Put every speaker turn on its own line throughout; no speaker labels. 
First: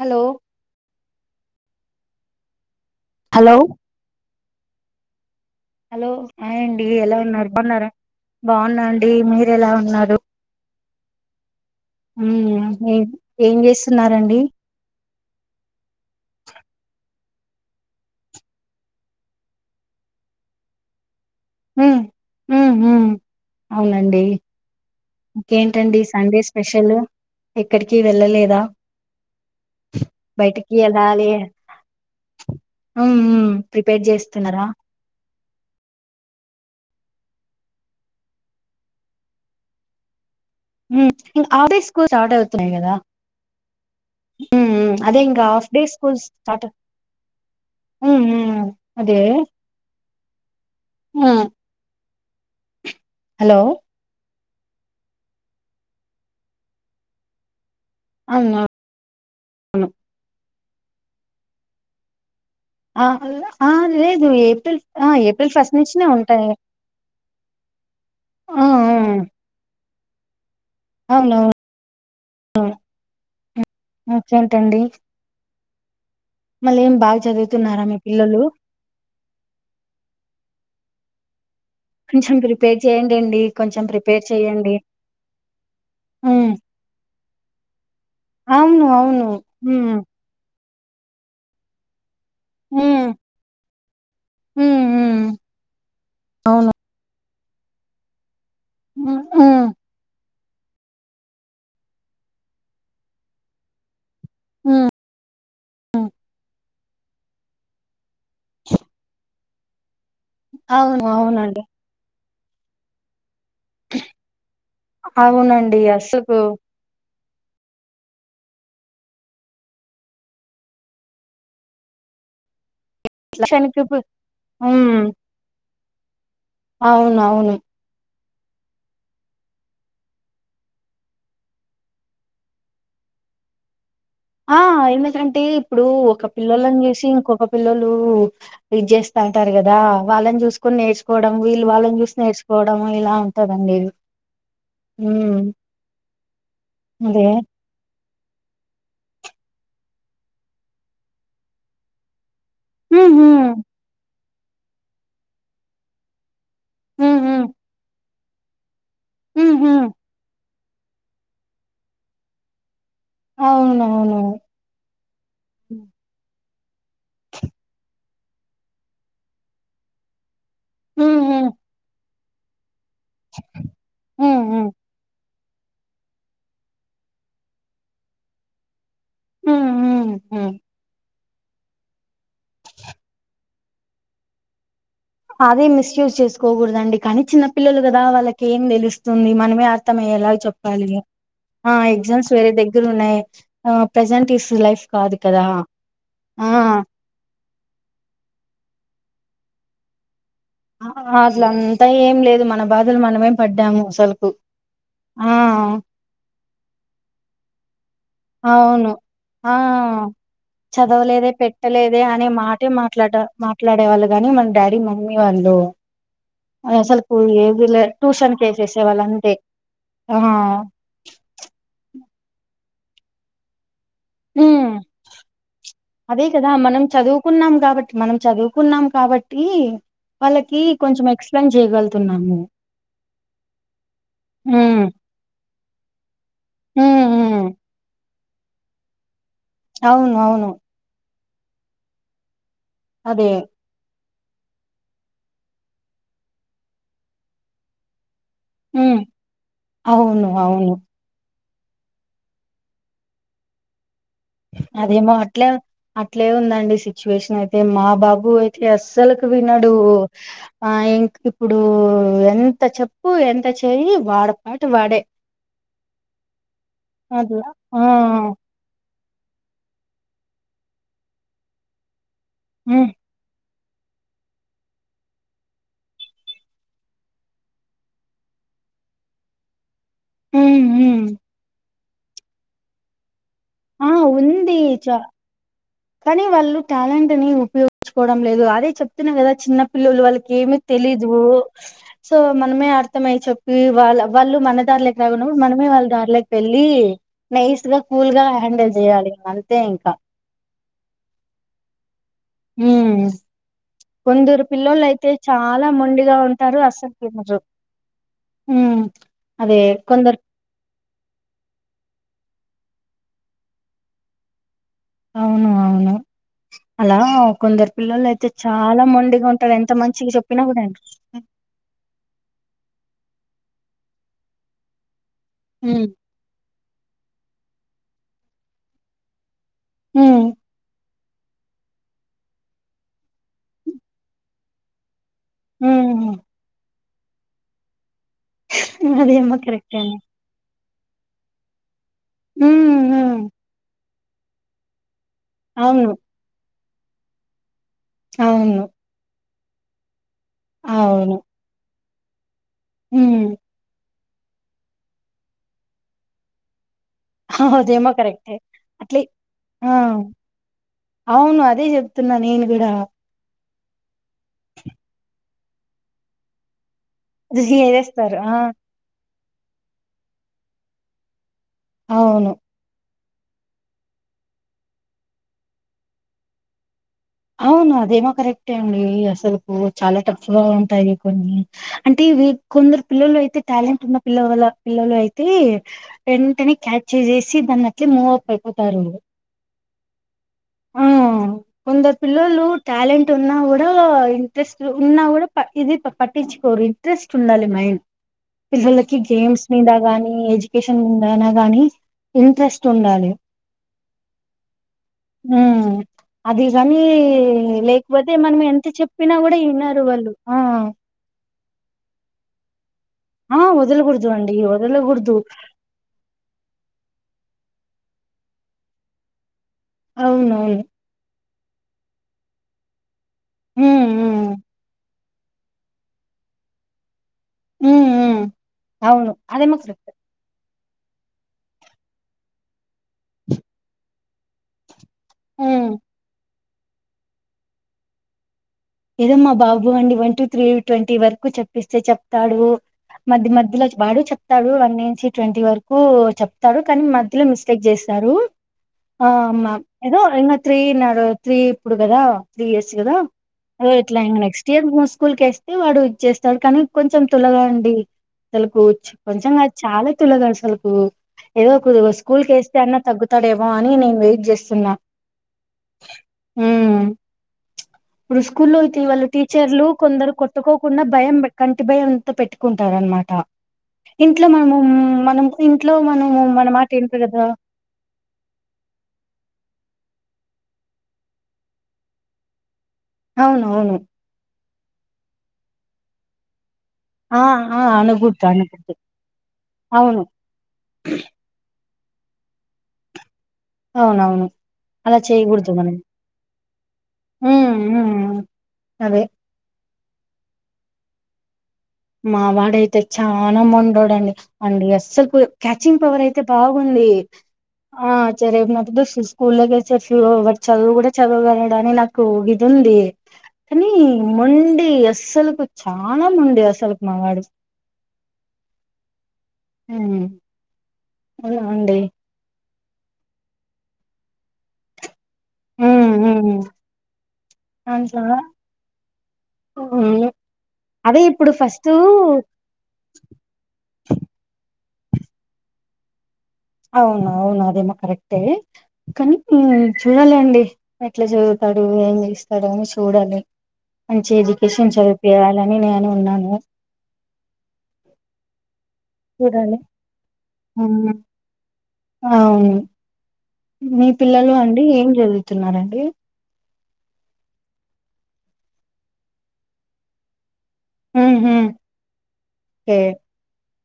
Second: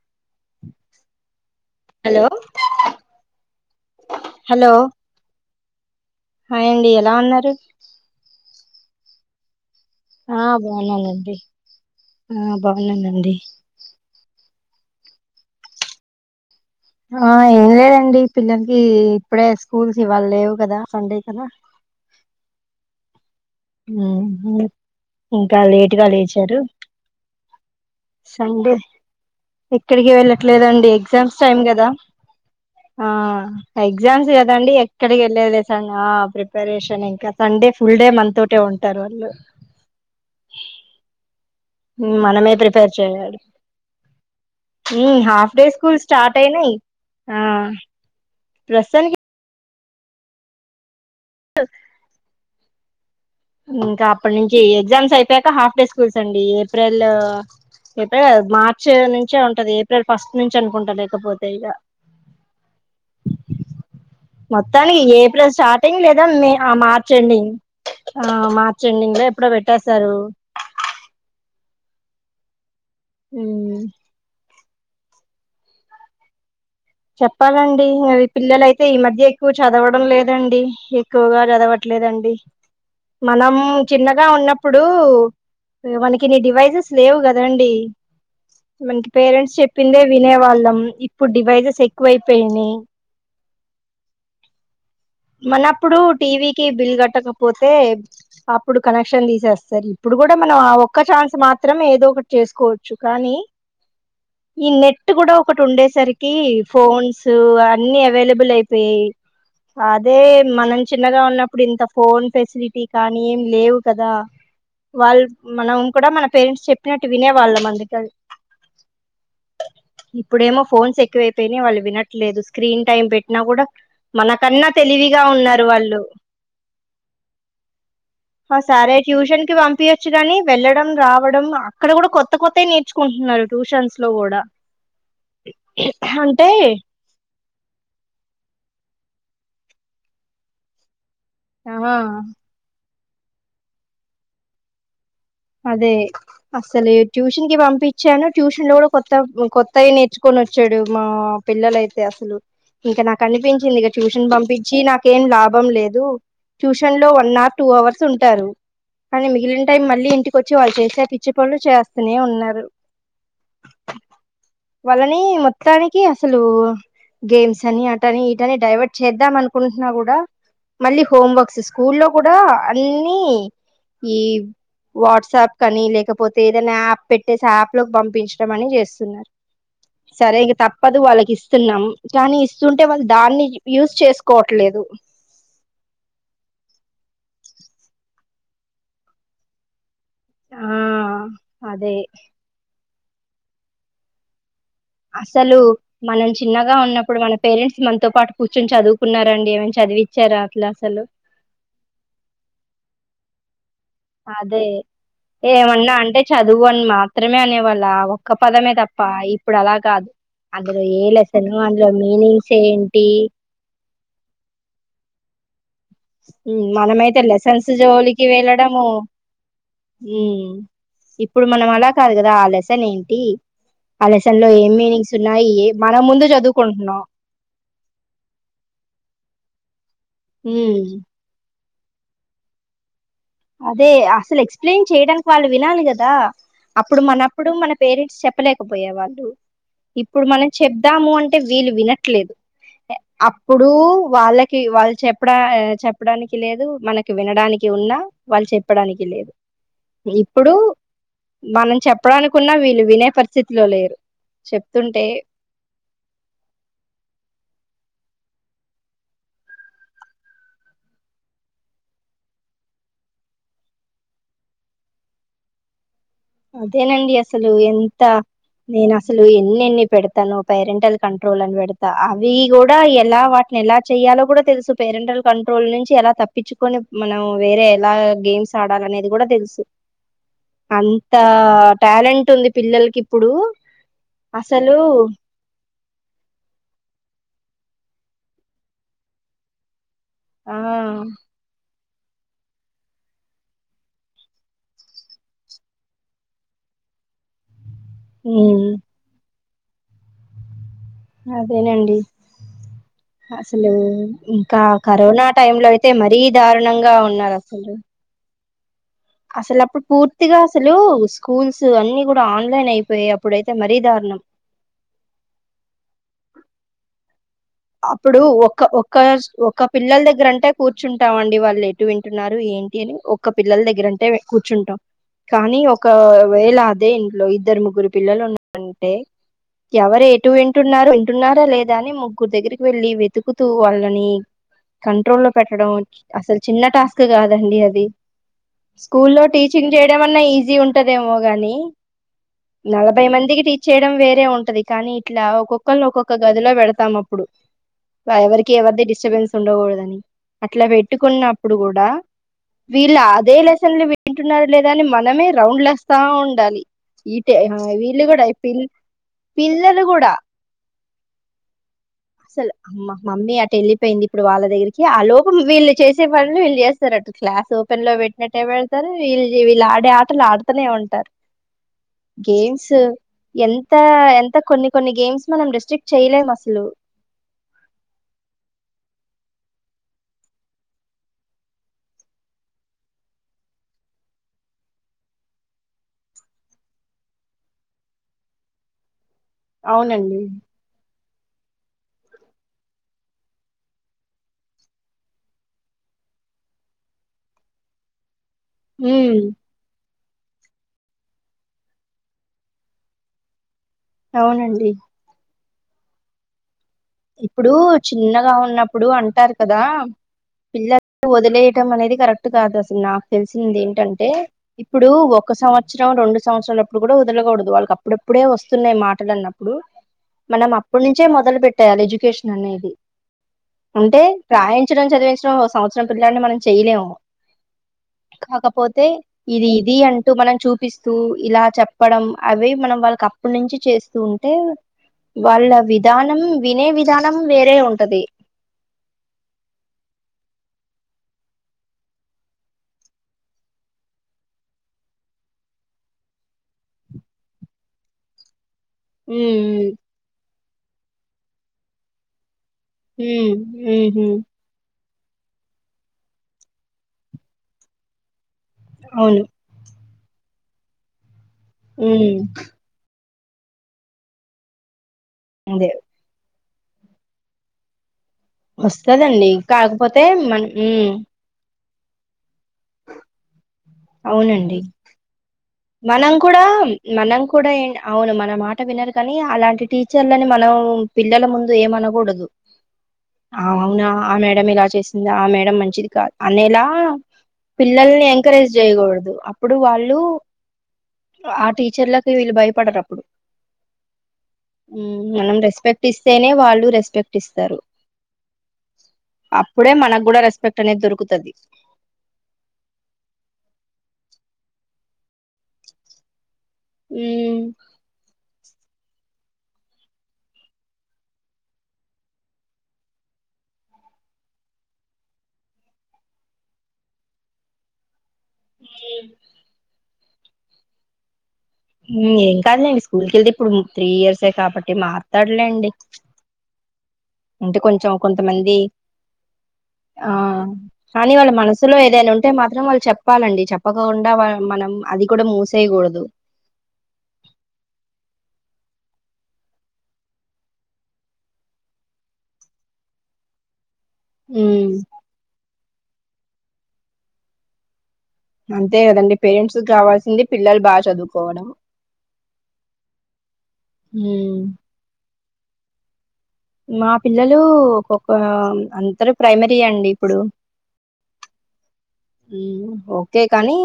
Hello
hello
hello
hello
hello ఆయ్ అండి ఎలా ఉన్నారు బాన్నారా బా ఉన్నాండి మీరు ఎలా ఉ ఉన్నారు
బావున్నానండి
ఏం చేస్తున్నారండి.
ఆ ఏం లేదండి పిల్లల్కి ఇప్పుడె స్కూల్స్ ఇవాళ లేవు కదా సండే కదా
హ్మ్ హుమ్మ్
హ్మ్ హు ఇంకా
ఇంకేంటండి
లేట్గా
సండే
లేచారు.
స్పెషల్ ఎక్కడికి వెళ్ళలేదా
సండే ఎక్కడికి
బయటికి
వెళ్ళట్లేదండి.
వెళ్ళాలి
ఎగ్జామ్స్ టైమ్ కదా ఆ
ఉమ్ ఉమ్ ప్రిపేర్
ఎగ్జామ్స్
చేస్తున్నారా
కదండి ఎక్కడికి లేద్లే సం ఆ ప్రిపరేషన్ ఇంకా సండే ఫుల్ డే మన తో ఇటే ఉంటారు వాళ్ళు
హ్మ్ హాఫ్ డే స్కూల్
ఉమ్,
స్టార్ట్
మనమే
అవుతున్నాయి
ప్రిపేర్
కదా,
చేయాలి
ఉ ఉ అదే ఇంక, హాఫ్ డే స్కూల్స్ స్టార్ట్ అవు
ఆ
ఉ ఉమ్మ్
ప్రస్తుతానికి
అదే. ఉహుమ్.
ఇంకా. అప్పడ్ నుంచి ఎగ్జామ్స్ అయిపోయాక, హాఫ్ డే స్కూల్స్ అండి ఏప్రిల్. [unintelligible]
అవును అవును
మార్చ్ నుంచే ఉంటది, ఏప్రిల్ ఫస్ట్ నుంచ్. ర్చ్ అనుకుంట లేకపోతే ఇగ.
ఆ అల్ల ఆ లేదు, ఏప్రిల్,
మొత్తానికి
ఆ ఏప్రిల్ ఫస్ట్
స్టార్టింగ్
నుంచినే
లేదా
ఉంటాయి.
మే ఆ మార్చ్ ఎండింగ్ ఆ మార్చ్ ఎండింగ్ లో, ఎప్పుడో పెట్టర్. సరు.
అవునవ్ ను. మ్ హుమ్ చల్. టండి.
చెప్పాలండి, ఈ పిల్లలయితే ఈ మధ్య ఎక్కువ చదవడం లేదండి. ఎక్కువగా చదవట్. ఎట్లేదండి,
కొంచెం ప్రిపేర్ చేయండండి
మనం
కొంచెం ప్రిపేర్
చిన్నగా
చెయ్యండి
ఉన్నప్పుడు మనకి ఇన్ని
ఉమ్
డివైసెస్ లేవు కదండీ.
అవును
మనకి
అవును
పేరెంట్స్
ఉమ్
చెప్పిందే వినేవాళ్ళం. ఇప్పుడ్ డివైజేస్. చెక్ వైప్. పేయినాయి.
ఉమ్ ఉమ్. ఉమ్
మనప్పుడు, టీవీ కిి
అవును
బిల్ గట్టక్ ప్. పోతే. అప్పుడు
ఉమ్
కనెక్షన్
ఉమ్
దిసేస్తారు, ఇప్పుడు గుడ్. అంటే మనం ఆ ఒక్క ఛాన్స్ మాత్రమే, ఏదో ఒకటి చేసుకోవచ్చు కానీ, ఈ
ఉమ్
నెట్ గూడా, ఒకట్
ఉమ్
ఉండేసరికి. ఫోన్స్, అన్ని అవైలబ్. బుల్ అయిపోయాయి. ఆద్. అదే, మనం
అవును
చిన్నగా
అవునండి
ఉన్నప్పుడు ఇంత ఫోన్. ఫెసిలిటీ కానీ, ఏం లేవు కదా. వాళ్ల్
అవునండి
మనం కూడా మన
అసలుకు
పేరెంట్స్ చెప్పినట్టు. వినే వాళ్ళం అందుకని. ఇప్పుడేమో ఫోన్స్ ఎక్కువైపోయినాయి వాళ్లు వినట్లేదు, స్క్రీన్ టైం పెట్టినా గూడా,
లక్షానికి ఇప్పుడు
మనక్. ఉన్న తెలివిగా ఉన్నారు వాళ్లు
అవునవును
హ సరే ట్యూషన్ కి పంపింయొచ్చు గాని వెళ్ళడం రావడం అక్కడ కూడా కొత్త కొత్తయి నేర్చుకుంటున్నారు ట్యూషన్స్ లో కూడా
ఆ ఎందుకంటే ఇప్పుడు ఒక
అంటే
పిల్లొల్లని చూసి ఇంకొక పిల్లొలు ఇది చేస్తాంటారు కదా వాళ్లని చూసుకొని నేర్చు కోవడం వీళ్లు
ఆ
వాళ్ళని చూసి నేర్చుకోవడం ఆ ఇలా ఉంటదండి ఉమ్
అదే అస్సలే
అదే
ట్యూషన్ కి పంపిం చ్చాను ట్యూషన్ లో కూడా కొత్త కొత్తయి నేర్చుకొని వచ్చాడు మా పిల్లలైతే అసలు ఇంక
ఉమ్
నాకి
ఉమ్
అనిపించింది ఇగ ట్యూషన్ పంప్ పించి నాకేం లాభం లేదు ట్యూషన్ లో
um
one
um
or two hours ఉంటారు కానీ
ఉమ్
మిగిలిన టైం
ఉమ్
మళ్ళీ ఇంటి వచ్చి వాళ్ళు చేసే పిచ్చి పనులు చేస్తనే ఉన్నారు
అవునవును
వాళ్ళని
ఉమ్
మొత్తానికి అసలు గేమ్స్ అని అటని ఇటని డైవర్ట్ చేద్దాం అనుకుంటున్నా కూడా మళ్ళీ
ఉమ్
హోమ్ వర్క్స్ స్కూల్లో కూడా అన్నీ ఈ
ఉమ్ ఉమ్
వాట్సాప్ కని లేకపోతే ఏదైనా యాప్ పెట్టేసి యాప్ లోకి పంపించడం అని చేస్ తున్నారు
ఉమ్ ఉమ్
సరే
ఉమ్
ఇగ తప్పదు వాళ్ళకి స్ ఇస్తున్నాం కానీ ఇస్తుంటే వాళ్ళు దాన్ని యూజ్ చేసుకోవట్లేదు
అదే మిస్యూజ్ చేసుకోకూడదండి కానీ చిన్న పిల్లలు కదా వాళ్ళకి ఏం తెలుస్తుంది మనమే అర్థం అయ్యేలాగ
ఆ
చెప్పాలి ఆ
అదే
ఎగ్జామ్స్ వేరే దగ్గి దగ్గర ఉన్నాయి ప్రజెంట్ ఈ ఫ్ లైఫ్ కాదు కదా
అస్సలు మనం
ఆ
చిన్నగా ఉన్నప్పుడు మనం పేరెంట్స్ మనతో పాటు కూర్చొని చదువుకున్నారండి ఏమైన చదివి
ఆ అట్ల అంతా ఏం లేదు మన బాధలు మనమేం పడ్డాము అసలుకు
అదే
ఆ
ఏమన్నా అంటే చదువు అని మాత్రమే అనేవాళ్ లావు ఒక్క పదమే
అవును
తప్ప
ఆ
ఇప్పుడు అలా కాదు అందులో ఏ
చదవలేదే
లెసను అందులో
పెట్టలేదే
మీనింగ్స్ ఏంటి
గానీ మన డాడీ మమ్మీ వాళ్ళు అసలుకు
మనమైతే
ఏది
లెసన్స్
లే
జోలికి
ట్యూషన్ కేసేసే
వెళ్ళడము
వాళ్ళు అంతే ఆ
హ్మ్మ్ ఇప్పుడు మనం అలా కాదు కదా ఆ లసన్ ఏంటి ఆ లెసన్
ఉ
లో ఏం మీనింగ్స్ ఉన్నాయి మన ముందు
అదే కదా మనం
చదువుకుంటున్నాం
చదువుకున్నాం కాబట్టి మనం చదువుకున్నాం కాబట్టి వాళ్ళకి
ఉమ్,
కొంచెం ఎక్స్ప్లెయిన్ చేయగలగు తున్నాము
అదే అసలు ఎక్స్ప్లెయిన్ చేయడానికి వాళ్ళు వినాలి కదా అప్పుడు
ఉమ్ ఉమ్
మనప్పుడు మన పేరెంట్స్ చెప్ప చెప్పలేకపోయే వాళ్ళు
అవును
ఇప్పుడు మనం
అవును
చెబదాము అంటే అంటే వీలు వినట్లేదు
అదే
అప్పుడు వాళ్ళకి వాళ్ళు చెప్పడా చెప్పడానికి లేదు మనకి వినడానికి ఉన్నా వాళ్ళు
ఉమ్
చెప్పడానికి లేదు
అవును
ఇప్పుడు
అవును
మనం చెప్పడానుకున్నా వీళ్ళు వినే పరిస్థితిలో లేరు చెప్తుంటే
అదేమో అట్లే అట్లే ఉందండి సిచ్యువేషన్ అయితే మా బాబు అయితే అస్సలుకు విన్నాడు ఆ ఇంక ఇప్పుడు ఎంత చెప్పు ఎంత చెయి వాడపాటి వాడే
అదేనండి
అట్లా
అసలు
ఆ
ఎంత నేనా అసలు ఎన్ని ఎన్ని పెడతాను పేరెంటల్ కంట్రోల్ అని పెడతా అవి కూడా
ఉమ్
ఎలా వా ఎలా చెయ్యాలో కూడా తెలుసు పేరెంటల్ కంట్రోల్ నుంచి ఎలా తప్పించుకొని మనం వేరే ఎలా గేమ్స్ ఆడాల అనేది కూడా తెలుసు
హ్మ్మ్
అంత టాలెంట్ ఉంది పిల్లలకి ఇప్పుడు
ఆ ఉంది
అసలు
చ కానీ వాళ్ళు టాలెంట్ ని ఉపయోగించుకోవడం లేదు అదే చెప్తున్నా కదా చిన్న పిల్లలు వాళ్ళకి ఏమిీ
ఆ
తెలీదు సో మనమే అర్థమ అయ్యి చెప్పి వాళ్ళ వాళ్ళు మన దారిలోకి రాకున్నప్పుడు మనమే వాళ్ళ దారిలోకి వెళ్ళి నైస్ గా ఫూల్గా
ఉమ్
హ్యాండిల్ చేయాలి మళ్ళ అంతే ఇంకా
అదేనండి
ఉమ్
అసలు
కొందరు
ఇంకా
పిల్లోళ్ళు అయితే
కరోనా టైమ్
చాలా
లో అయితే
మొండిగా
మరీ దారుణంగా ఉన్నారు అసలు
హ్మ్మ్
అసలు అప్పుడు పూర్తిగా అసలు స్కూల్స్ అన్ని కూడా ఇప్పుడు ఆన్లైన్ అయిపోయి అప్పుడైతే మరీ దారుణం
అవును అవును అలా కొందరు పిల్లోళ్ళు
అప్పుడు
అయితే
ఒక
చాలా
ఒక
మొండిగా ఉంటారు
ఒక
ఎంత
పిల్లల
మంచిగా
దగ్గర
చెప్పినా
అంటే
కూడా
కూర్చుంటాంఅండి వాళ్ళు ఎటు వింటున్నారు ఏంటి అని ఒక్క పిల్లల దగ్గరంటే కూర్చుంటాం కానీ
ఉమ్
ఒకవేళ అదే ఇంట్లో ద్దధరు ముగ్గురు పిల్లలు ఉన్నంటే ఎవరు
ఉమ్
ఎటు వింటున్నారు అంటున్నార లేదా అని ముగ గుడి దగ్గరికి వెళ్ళి వెతుకుతూ వాళ్ళని క [unintelligible] లో పెట్టడం
ఉమ్
అసలు చిన్న టాస్క్ [unintelligible] కాదండి అది స్కూల్లో
అదేమో
టీచింగ్
కరెక్టే అండి
చేయడం అన్నా ఈజీ ఉంటు టదేమో గాని
ఉమ్
నలభై
ఉమ్
మందికి టీచ్ చేయ వేరే ఉంటది కానీ ఇట్లా ఒక్కొక్కరిని
అవును
ఒక్కొక్క గదిలో పెడత తమ ఇప్పుడు ఎవరికి
అవును
ఎవది డిస్టబెన్స్ ఉండకూడదని అట్లా
అవును
పెట్టుకున్నప్పుడు కూడా వీళ్ళు
ఉమ్
అదే లెసన్ లు తింటున్నారు లేదా అని మనమే రౌండ్లెస్తా ఉండాలి ఈ
అదేమో
వీళ్ళు కూడా
కరెక్టే
పిల్
అట్లీ ఆ
పిల్లలు కూడా
అవును అదే చెప్తున్నా నేను
అసలు
కూడా
అమ్మ మమ్మీ అ ఎళ్లిపోయింది ఇప్పుడు వాళ్ళ దగ్గరికి ఆ లోపు వీళ్ళు చేసే పనులు వీళ్ళు చేస్త సార్ అటు
అది
క్లాస్ ఓపెన్ లో
చేసేస్తారు ఆ
పెట్టినట్టు ఏమ వెళ్తారు వీళ్ళు వీళ్ళ ఆడే ఆటలు ఆడుతూనే ఉంటారు
అవును
గేమ్స్ ఎంత ఎంత కొన్ని కొన్ని గేమ్స్ మనం డిస్ట్రిక్ట్ చేయలేం అసలు
అవును అదేమో కరెక్టే అండి అసలు కుచాలా టఫ్ గా ఉంటాయి కొన్ని అంటే ఇవి కొందరు పిల్లలు అయితే టాలెంట్ ఉన్న పిల్లల వల్ల పిల్లలు అయితే వెంటనే క్యాచ్ చేసేసి దాన్ని అట్లే మూవ్ అప్ అయిపోతారు
అవునండి
మ్ కొందరు పిల్లలు టాలెంట్ ఉన్నా కూడా ఇంట్రెస్ట్ ఉన్నా కూడా ఇది పట్టించుకోరు ఇంట్రెస్ట్ ఉండాలి మెయిన్ పిల్లకి
ఉమ్
గేమ్స్ మీదా గానీ ఎడ్యుకేషన్ మీందైనా గానీ ఇంట్రెస్ట్ ఉండాలి
అవునండి
మ్... అది కాని
ఇప్పుడు
లేకపోతే
చిన్నగా
మనం ఎంత
ఉన్నప్పుడు
చెప్పినా
అంటారు
కూడా
కదా
వినరు వాళ్ళు ఆ
పిల్లలు వదిలేయటం అనేది కరెక్ట్ కాదా నాకు
ఆ
తెలిసిినది
వదలకూడదు
ఏంటంటే
అండి
ఇప్పుడు
వదలకూడదు
ఒక సంవత్సరం రెండు సంవత్సరాల అప్పుడు కూడా కూడదు వాళ్ళకి అప్పుడప్పుడే వస్తున్నాయి మాటలున్న ఇప్పుడు మనం
అవునవును
అప్పుడు నుంచే మొదలు పెట్ యాలి ఎడ్యుకేషన్ అనేది
ఉమ్
అంటే
ఉమ్
ప్రయించడం చదివించ సంవత్రం పిల్లని మనం చేయలేము
ఉమ్ ఉమ్
కాకపోతే
అవును
ఇది
అదేమో
ఇది
కరెక్ట్
అంటూ మనం చూపి పిస్తూ ఇలా చెప్పడం అవి మనం వాళ్ళకప్పనుంచి చేస్తూ ఉంటే వాళ్ళ
ఉమ్
విధానం వినే విధానం వేరే ఉంటది
ఏదొ మా బాబు అండి వన్ టూ త్రీట్వంటీ వరకు చెప్పిస్తే చెప్తాడు మధ్య మధ్యలో వాడు చెప్తడు వన్ నుంచి ట్వంటీ వరకు చెప్తాడు కానీ మధ్యలో మిస్టేక్ చేస్తారు ఆ [unintelligible]
ఉమ్
ఏదో త్రీ నడు త్రీ ఇప్పుడు కమగధ త్రీ ఇయర్స్ గదా
ఉమ్ ఉహు
ఎట్లైన నెక్స్టియర్ ఉమ్ స్కూల్కేస్తే వాడు ఇచ్చేస్తడు కానీ కొంచెం తులగా [unintelligible] అండి అసలుకూచ్
అవును
కొంచంగాద్ చాలా తులగాలు [unintelligible] అసలుకు ఏదోకు
ఉమ్
స్కూల్కేస్తే అన్న తగ్గుత తడేమో అని నేన్ వెయిట్ జేస్తున్న
ముందే
హుమ్ ఇప్పుడు స్కూల్లోతేవాళ
వస్తదండి
టీచర్లు
కాకపోతే
కొందరు
మన
కొట్టుకోకుండా
ఉమ్
భయం అట్టి [unintelligible] భయంతో పెట్టుకుంటారన్మాట ఇంట్లో మనమూ మనం ఇంట్లో మనము
మనంకుడా
మన మాట ఏంటారు కదా
మనంకుడా ఏ అవును మన మాట వినరు కానీ అలాంటి టీచర్లని మనం పిల్లల ముందు ఏమనగూడదు ఆ
అవునవును
అవునా ఆ మేడ ఇలా చేసింద ఆ మేడ మంచిది కాద్ అనేలా మ్
ఆ ఆ అనకూడదు
పిల్లల్నిఎంకరేజ్
అనకూడదు
చేయ్యగుడదు అప్పుడు వాళ్ళు
అవును
ఆ టీచర్లకి వీళ్ళు భయపడరప్పుడు
అవునవును అలా
హ్మ్ మనం
చేయకూడదు
రెస్పెక్ట్ ఇస్తేనే వాళ్ళు రెస్పెక్ట్ ఇస్తారు
ఉమ్ ఉమ్ అదే
అప్పుడే మనకు గుడ రెస్పెక్ట్ తనే దొరుకుతది
మావాడయితే చానా మొండోడండి అండి అస్సలకు క్యాచింగ్ పవర్ అయితే బాగుంది ఆ చేరే మ ఎబిసిస్ స్కూల్లో చర్చి వాడు చదువు కూడా చదవగలడని నాకు ఇది ఉంది కానీ మొండీ అస్సలుకు చాలా మొండి అసలు తలకు మావాడు
ఈ
ఆమ్ అవునా అండి
సర్లెండి స్కూల్కెళ్లి ఇప్పుడు త్రీ ఇయర్సే కాబట్టి మా తడ్లేండి
ఉమ్ ఉమ్
అంటే కొంచెం
దాంట్లో
కొంతమంది
ఉమ్
ఆ
అదే
కానీ
ఇప్పుడు
వాళ్ళ
ఫస్ట్
మనసులో ఏదైనా ఉంటే మాత్రం వాళ్ళు చెప్పాలండి చెప్పకుండా వా మనం అది కూడా మూసేయగూడదు
అవును అవును అదే మా కరెక్టే కానీ చూడలే అండి ఎట్లా చదువుతాడు ఏం చేస్తాడు అని చూడాలి మంచి ఎడ్యుకేషన్
ఉమ్
చదువుపియాలిఅని నేను న్నాను
అంతే కదండి పేరెంట్స్ కావాల్సింది పిల్లలు బాగా
అవును
చదువుకోవడం
అవును మీ పిల్లలు
ఉమ్
అండి ఏం చదువు తూన్నారండి
మా పిల్లలు ఒకొక్క అందరు ప్రైమరీ అండి ఇప్పుడు
ఉహు కే
ఓకే కానీ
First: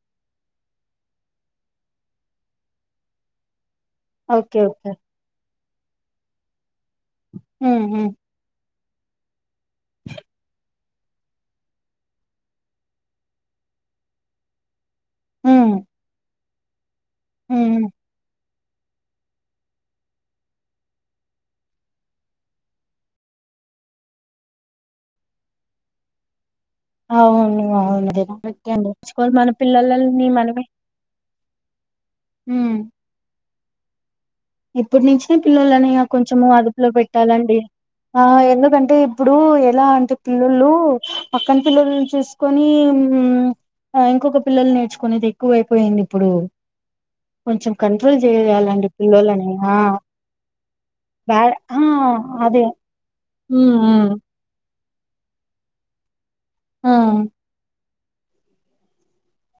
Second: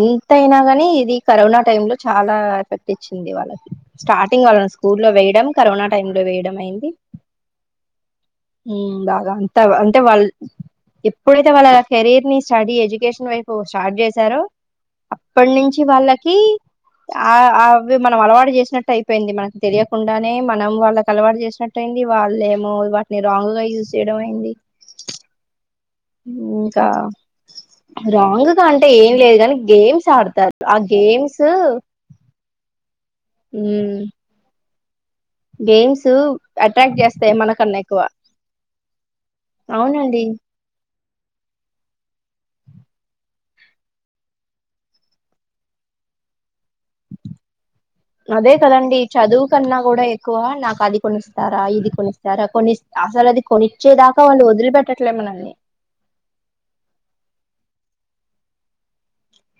ఎంత అయినా గాని ఇది కరోనా టైమ్ లో చాలా ఎఫెక్ట్ ఇచ్చింది వాళ్ళకి స్టార్టింగ్
ఓకే
వాళ్లని
ఓకే
స్కూల్ లో వేయడం కరోనా టైమ్ లో వేయడం అయింది
అహం
ఉమ్ బాగా ఉం టవ అంటే వాళ్ళు ఎప్పుడైతే వాళ్ళ కెరీర్ ని స్టడీ ఎడ్యుకేషన్ వైపు స్టార్ట్ చేశారో
ఉమ్
అప్పటి నుంచి
ఉమ్
వాళ్ళకి ఆ
ఉమ్.
అవి మనం అలవాటు చేస్తే ట్టు అయిపోయింది మనకి తెలియకుండానే మనం వాళ్ళకి అలవాటు చేసినట్ యింది వాళ్ళేమో వాటిని రాంగ్ గా యూజ్ చేయడం అయింది మ్ గా
అవును అవును అదే
రాంగ్ గా
ఓకే
అంటే
అండి
ఏం
చుకోవాలి
లేదు
మన
కానీ గేమ్స్
పిల్లలని
ఆడతారు
మనమే
ఆ గేమ్స్ ఉం
ఇ ఇప్పుడు నుంచే పిల్లల అని కొంచెం అదుపులో
అట్రాక్ట్ చేస్తాయి
పెట్టాలండి
మనకన్నా ఎక్కువ
ఆ ఎందుకంటే ఇప్పుడు ఎలా అంటే
అవునండి
పిల్లలు పక్కన పిల్లలని చూసుకొని కానీ ఉం ఇంకొక పిల్లలు నేర్చుకునేది ఎక్కువైపోయింది ఇప్పుడు కొంచెం కంట్రోల్
అదే
చేయాలండి
కదండి చదువు
పిల్లలని
కన్నా
ఆ
గూడా ఎక్కువ నాకు అది
బ్యా
కొనిస్తారా
ఆ
ఇది కొనిస్తారా
అదే
కొనిస్త కొనిచ్చే
హ్మ్.
దాకా వాళ్ళు వదిలిపెట్ట్ ఎట్టట్లే మనని
ఆ